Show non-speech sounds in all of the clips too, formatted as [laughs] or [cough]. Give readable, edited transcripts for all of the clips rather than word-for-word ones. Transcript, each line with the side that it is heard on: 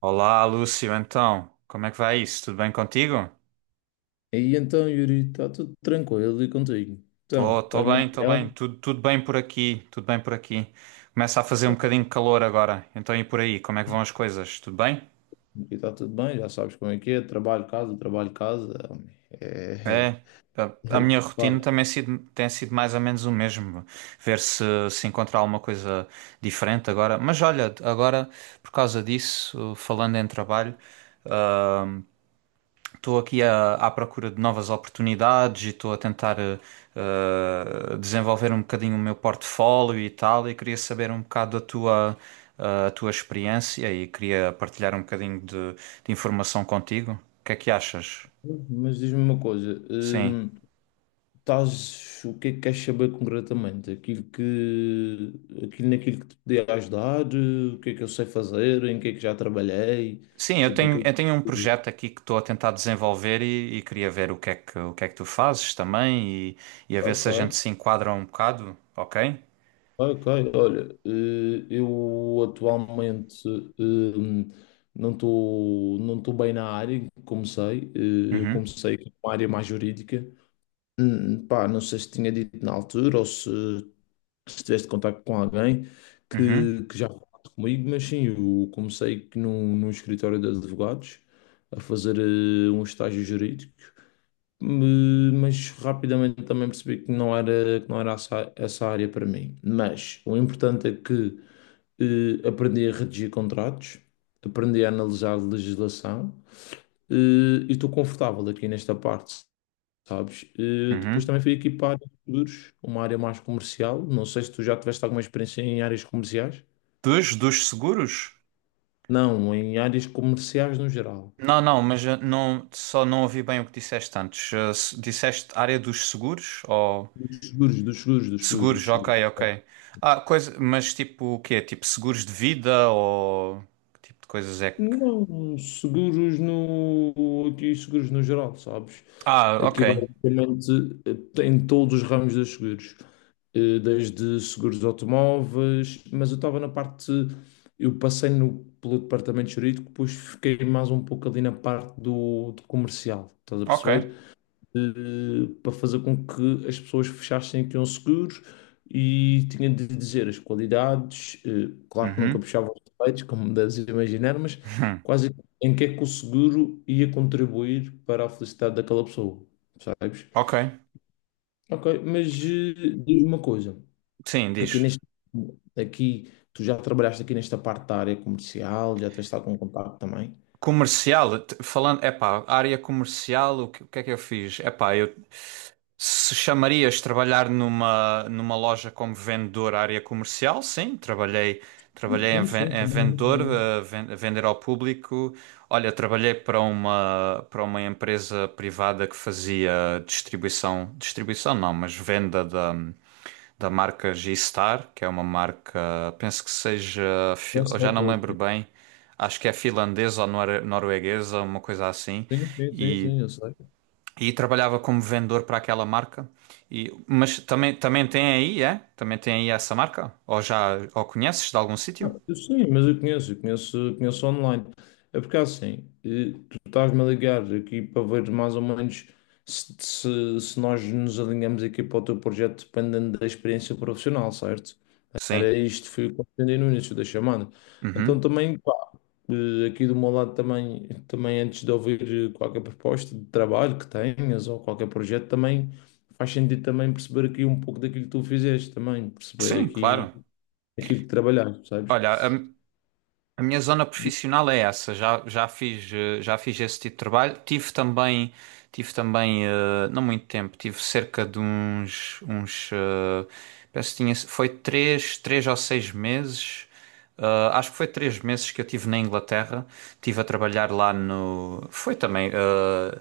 right: Olá, Lúcio, então, como é que vai isso? Tudo bem contigo?
left: E então, Yuri, está tudo tranquilo e contigo?
right: Tô,
left: Então,
right: tô
left: estás-me
right: bem, tô
left: a
right: bem,
left: ligar?
right: tudo bem por aqui, tudo bem por aqui. Começa a fazer um bocadinho de calor agora, então e por aí, como é que vão as coisas? Tudo bem?
left: Aqui está tudo bem, já sabes como é que é, trabalho, casa, trabalho, casa. É, é,
right: É, a,
left: é
right: a
left: o que
right: minha
left: faz.
right: rotina também tem sido mais ou menos o mesmo, ver se encontrar alguma coisa diferente agora. Mas olha, agora, por causa disso, falando em trabalho, ah, estou aqui à procura de novas oportunidades e estou a tentar desenvolver um bocadinho o meu portfólio e tal, e queria saber um bocado a tua, a tua experiência e queria partilhar um bocadinho de informação contigo. O que é que achas?
left: Mas diz-me uma coisa,
right: Sim.
left: estás, o que é que queres saber concretamente? Aquilo naquilo que te podia ajudar? O que é que eu sei fazer? Em que é que já trabalhei?
right: Sim,
left: Tipo, o que é
right: eu tenho um
left: que...
right: projeto aqui que estou a tentar desenvolver e queria ver o que é que, o que é que tu fazes também e a ver se a gente
left: Ok,
right: se enquadra um bocado, ok?
left: Ok, olha, eu atualmente eh, não estou bem na área em que comecei. Eu
right: Uhum,
left: comecei com uma área mais jurídica. Pá, não sei se tinha dito na altura ou se tiveste contacto com alguém
right: uhum,
left: que já falou comigo, mas sim, eu comecei num escritório de advogados a fazer um estágio jurídico. Mas rapidamente também percebi que que não era essa área para mim. Mas o importante é que aprendi a redigir contratos, aprendi a analisar legislação eh,, e estou confortável aqui nesta parte, sabes? Eh, depois
right: uhum.
left: também fui aqui para a área de seguros, uma área mais comercial. Não sei se tu já tiveste alguma experiência em áreas comerciais.
right: Dos, dos seguros?
left: Não, em áreas comerciais no geral.
right: Não, não, mas não, só não ouvi bem o que disseste antes. Eh, disseste área dos seguros ou
left: Dos seguros, dos seguros, dos seguros,
right: seguros,
left: dos
right: ok,
left: seguros.
right: ok. Ah, coisa, mas tipo o quê? Tipo seguros de vida ou que tipo de coisas é que.
left: Não, seguros no, aqui seguros no geral, sabes?
right: Ah, ok,
left: Aqui basicamente em todos os ramos dos seguros. Eh, desde seguros de automóveis, mas eu estava na parte, eu passei no, pelo departamento jurídico, depois fiquei mais um pouco ali na parte do comercial, estás a
right: ok.
left: perceber? Para fazer com que as pessoas fechassem que iam seguros e tinha de dizer as qualidades, eh, claro que nunca
right: Uhum. [laughs]
left: puxava os defeitos, como [laughs] deves imaginar, mas
right: Hum,
left: quase em que é que o seguro ia contribuir para a felicidade daquela pessoa, sabes?
right: ok,
left: Ok, mas diz-me uma coisa,
right: sim,
left: aqui
right: diz.
left: neste, aqui, tu já trabalhaste aqui nesta parte da área comercial, já tens estado com contato também?
right: Comercial, falando, epá, área comercial, o que é que eu fiz? Epá, eu. Se chamarias trabalhar numa, numa loja como vendedor à área comercial? Sim, trabalhei,
left: Sim,
right: trabalhei em,
left: sim, sim,
right: em
left: também,
right: vendedor,
left: também.
right: eh, a vender ao público. Olha, trabalhei para uma empresa privada que fazia distribuição, distribuição não, mas venda da, da marca G-Star, que é uma marca, penso que seja,
left: Já
right: eu já
left: sei
right: não me
left: qual é que
right: lembro
left: é.
right: bem, acho que é finlandesa ou norueguesa, uma coisa assim.
left: Sim, sim, sim,
right: E
left: sim, eu sei.
right: e trabalhava como vendedor para aquela marca. E, mas também, também tem aí, é? Também tem aí essa marca? Ou já ou conheces de algum sítio?
left: Eu Sim, mas eu conheço online. É porque assim, eh, tu estás-me a ligar aqui para ver mais ou menos se nós nos alinhamos aqui para o teu projeto dependendo da experiência profissional, certo?
right: Sim.
left: Era isto, foi o que eu entendi no início da chamada. Então
right: Uhum.
left: também, pá, aqui do meu lado também, também antes de ouvir qualquer proposta de trabalho que tenhas ou qualquer projeto, também faz sentido também perceber aqui um pouco daquilo que tu fizeste também, perceber
right: Sim,
left: aqui
right: claro.
left: aquilo que trabalhaste, sabes?
right: Olha, a minha zona profissional é essa. Já, já fiz, eh, já fiz esse tipo de trabalho. Tive também, eh, não muito tempo, tive cerca de uns, uns, penso que tinha, foi três, três ou seis meses. Acho que foi três meses que eu tive na Inglaterra. Tive a trabalhar lá no. Foi também.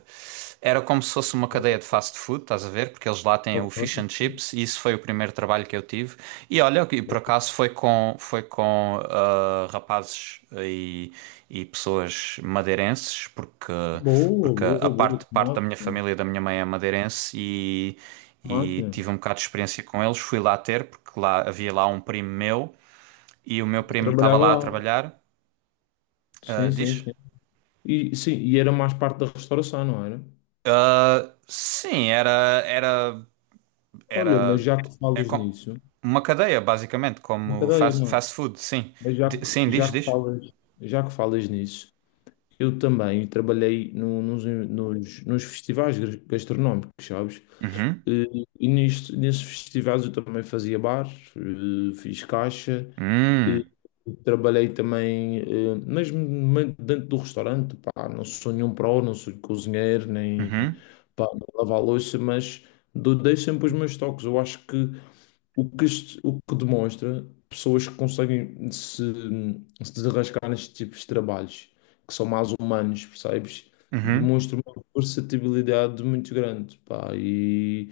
right: Era como se fosse uma cadeia de
left: Alpine?
right: fast food, estás a ver? Porque eles lá têm o fish and chips e isso foi o primeiro trabalho que eu tive. E olha, e por
left: Boa,
right: acaso foi com rapazes e pessoas madeirenses, porque,
left: boa,
right: porque a
left: boa,
right: parte, parte
left: boa.
right: da minha
left: Máquina.
right: família e da minha mãe é madeirense e
left: Máquina.
right: tive um bocado de experiência com eles. Fui lá ter, porque lá havia lá um primo meu e o meu
left: Eu
right: primo estava
left: trabalhava
right: lá a
left: lá.
right: trabalhar.
left: Sim,
right: Ah,
left: sim,
right: diz?
left: sim. E, sim, e era mais parte da restauração, não era?
right: Ah, sim, era, era,
left: Olha, mas
right: era
left: já que
right: é
left: falas
right: com-
left: nisso,
right: uma cadeia, basicamente,
left: não
right: como
left: peraí,
right: fast,
left: não é?
right: fast food, sim.
left: Mas já que,
right: Sim, diz,
left: já que
right: diz.
left: falas, já que falas nisso, eu também trabalhei nos festivais gastronómicos, sabes?
right: Uhum.
left: E nisto, nesses festivais eu também fazia bar, fiz caixa. Eh,
right: Hum.
left: trabalhei também, dentro do restaurante, pá, não sou nenhum pró, não sou cozinheiro, nem
right: Uhum.
left: pá, não lavo a louça, mas dei sempre os meus toques. Eu acho que o que demonstra pessoas que conseguem se, se desenrascar nestes tipos de trabalhos, que são mais humanos, percebes?
right: Uhum.
left: Demonstra uma versatilidade muito grande, pá,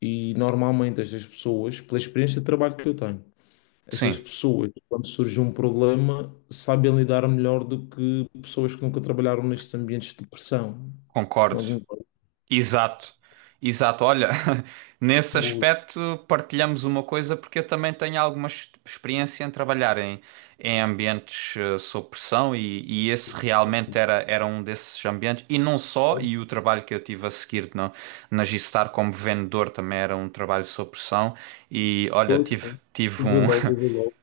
left: e normalmente estas pessoas, pela experiência de trabalho que eu tenho. Estas
right: Sim,
left: pessoas, quando surge um problema, sabem lidar melhor do que pessoas que nunca trabalharam nestes ambientes de pressão.
right: concordo.
left: Não concordo.
right: Exato, exato. Olha, [laughs] nesse
left: Boa,
right: aspecto partilhamos uma coisa, porque eu também tenho alguma experiência em trabalhar em, em ambientes sob pressão e esse
left: pressão.
right: realmente era, era um desses ambientes. E não só, e o trabalho que eu tive a seguir na, na G-Star como vendedor também era um trabalho sob pressão. E olha,
left: Pois,
right: tive,
left: pois.
right: tive
left: Eu vi
right: um,
left: logo, eu vi logo.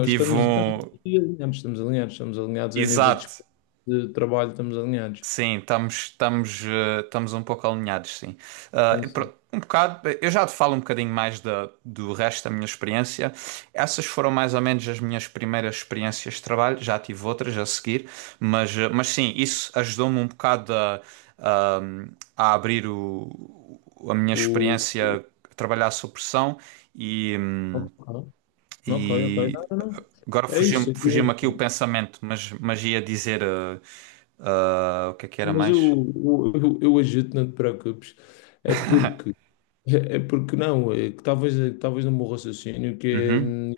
right: [laughs] tive
left: Estamos
right: um,
left: aqui alinhados, estamos alinhados, estamos alinhados a nível
right: exato.
left: de trabalho, estamos alinhados.
right: Sim, estamos, estamos, estamos um pouco alinhados, sim. Ah,
left: Sim,
right: e
left: sim.
right: um bocado, eu já te falo um bocadinho mais da, do resto da minha experiência. Essas foram mais ou menos as minhas primeiras experiências de trabalho, já tive outras a seguir, mas, mas sim, isso ajudou-me um bocado a, a abrir o, a minha
left: O...
right: experiência a trabalhar sob pressão e.
left: Ok, ok, ok.
right: E
left: Não, não, não.
right: agora
left: É isso, aqui
right: fugiu-me aqui o
left: mesmo.
right: pensamento, mas ia dizer o que é que era
left: Mas
right: mais?
left: eu ajudo, não te preocupes. É porque, é porque não, é que talvez no meu raciocínio que é,
right: Uhum,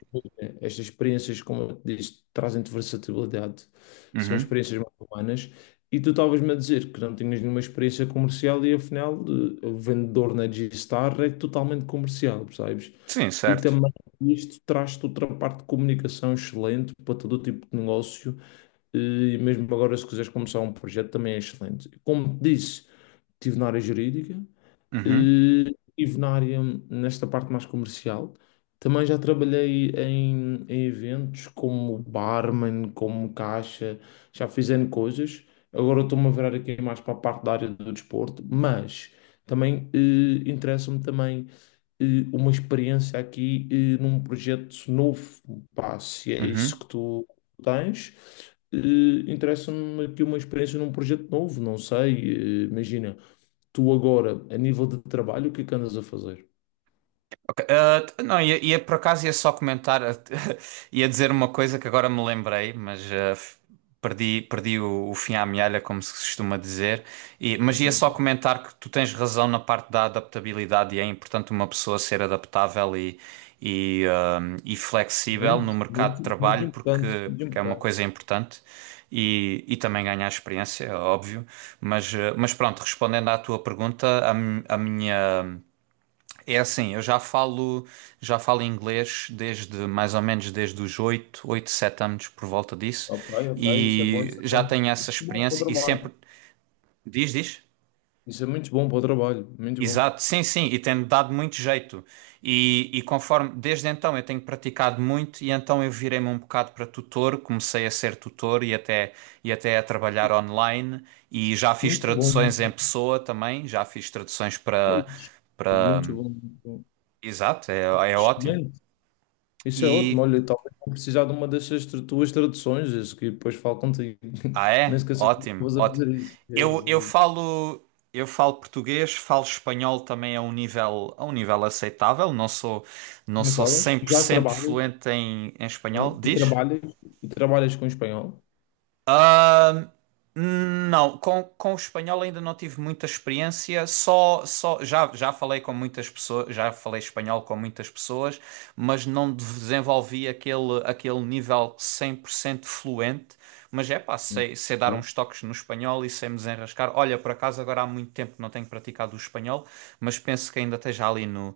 left: estas experiências, como eu te disse, trazem-te versatilidade, são
right: uhum.
left: experiências mais humanas, e tu estavas-me a dizer que não tinhas nenhuma experiência comercial e afinal o vendedor na G-Star é totalmente comercial, percebes?
right: Sim,
left: E
right: certo.
left: também isto traz-te outra parte de comunicação excelente para todo tipo de negócio e mesmo agora, se quiseres começar um projeto, também é excelente. Como te disse, estive na área jurídica,
right: Uhum,
left: eh, Estive na área, nesta parte mais comercial. Também já trabalhei em, em eventos como barman, como caixa, já fiz N coisas. Agora estou-me a virar aqui mais para a parte da área do desporto, mas também interessa-me também uma experiência num projeto novo. Pá, se é isso
right: uhum.
left: que tu tens, interessa-me aqui uma experiência num projeto novo, não sei, imagina tu agora, a nível de trabalho, o que é que andas a fazer?
right: Ok, não, ia, ia por acaso ia só comentar, [laughs] ia dizer uma coisa que agora me lembrei, mas perdi, perdi o fim à mealha, como se costuma dizer. Mas ia só comentar que tu tens razão na parte da adaptabilidade e é importante uma pessoa ser adaptável e, e flexível no
left: Muito,
right: mercado de
left: muito, muito
right: trabalho,
left: importante,
right: porque,
left: muito
right: porque é uma
left: importante.
right: coisa importante. E também ganhar experiência, é óbvio. Mas, mas pronto, respondendo à tua pergunta, a a minha. É assim, eu já falo inglês desde mais ou menos desde os 7 anos por volta disso
left: Ok, ok, isso é bom,
right: e
left: isso é
right: já
left: bom.
right: tenho essa
left: Isso é bom para o
right: experiência e sempre
left: trabalho.
right: diz, diz.
left: Isso é muito bom para o trabalho, muito bom.
right: Exato, sim, sim, e tem dado muito jeito. E conforme desde então eu tenho praticado muito e então eu virei-me um bocado para tutor, comecei a ser tutor e até a trabalhar online e já fiz
left: Muito bom, muito
right: traduções em
left: bom.
right: pessoa também, já fiz traduções
left: É
right: para
left: isso.
right: para.
left: Muito bom, muito bom.
right: Exato, é, é ótimo.
left: Excelente. Isso é ótimo.
right: E
left: Olha, talvez vou precisar de uma dessas tuas traduções, isso que depois falo contigo.
right: ah,
left: [laughs] Nem
right: é?
left: esqueças que
right: Ótimo,
left: estavas a
right: ótimo.
left: fazer isso. É
right: Eu,
left: isso,
right: eu
left: é isso.
right: falo, eu falo português, falo espanhol também a um nível aceitável. Não sou, não
left: Me
right: sou
left: falas?
right: cem por
left: Já
right: cento
left: trabalhas?
right: fluente em, em espanhol.
left: Ok? E
right: Diz?
left: trabalhas? E trabalhas com espanhol?
right: Não, com o espanhol ainda não tive muita experiência, só, só já, já falei com muitas pessoas, já falei espanhol com muitas pessoas, mas não desenvolvi aquele, aquele nível 100% fluente, mas é pá,
left: Hum.
right: sei, sei dar uns toques no espanhol e sei me desenrascar. Olha, por acaso agora há muito tempo que não tenho praticado o espanhol, mas penso que ainda esteja ali no,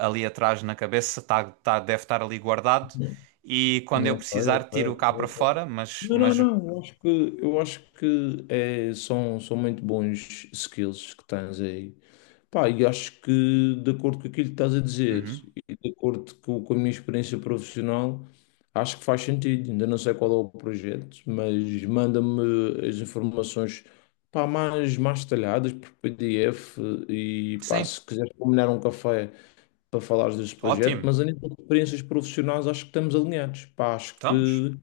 right: ali atrás na cabeça, tá, tá, deve estar ali guardado
left: Ok.
right: e quando eu
left: Ok,
right: precisar
left: ok,
right: tiro
left: ok,
right: cá para
left: ok.
right: fora, mas,
left: Não, não, não, eu acho que são muito bons skills que tens aí. Pá, e acho que de acordo com aquilo que estás a dizer
right: uhum.
left: e de acordo com a minha experiência profissional, acho que faz sentido. Ainda não sei qual é o projeto, mas manda-me as informações pá, mais detalhadas por PDF e pá,
right: Sim.
left: se quiseres combinar um café para falares deste projeto,
right: Ótimo,
left: mas a nível de experiências profissionais acho que estamos alinhados. Pá, acho
right: estamos.
left: que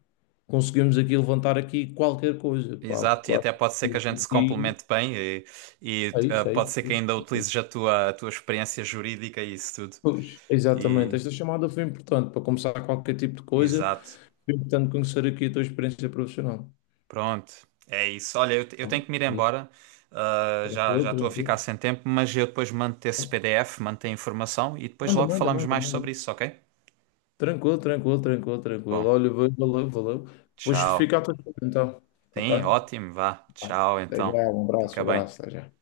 left: conseguimos aqui levantar aqui qualquer coisa, pá,
right: Exato,
left: porque
right: e
left: eu acho
right: até pode ser que a gente se
left: que
right: complemente bem e,
left: é isso, é
right: pode
left: isso,
right: ser
left: é
right: que
left: isso.
right: ainda
left: É isso.
right: utilizes a tua experiência jurídica e isso tudo.
left: Pois, exatamente.
right: E,
left: Esta chamada foi importante para começar qualquer tipo de coisa.
right: exato,
left: Foi importante conhecer aqui a tua experiência profissional.
right: pronto, é isso. Olha, eu, eu
left: Pá,
right: tenho que me ir
left: é isso.
right: embora, já
left: Tranquilo,
right: já estou a
left: tranquilo.
right: ficar sem tempo, mas eu depois mando-te esse PDF, mando-te a informação e depois
left: Manda,
right: logo
left: manda,
right: falamos
left: manda,
right: mais sobre
left: manda.
right: isso, ok?
left: Tranquilo, tranquilo, tranquilo, tranquilo.
right: Bom,
left: Olha, valeu, valeu. Depois
right: tchau.
left: fica a tua então. Ok?
right: Sim, ótimo, vá.
left: Vai.
right: Tchau,
left: Até
right: então.
left: já,
right: Fica
left: um
right: bem.
left: abraço, até já.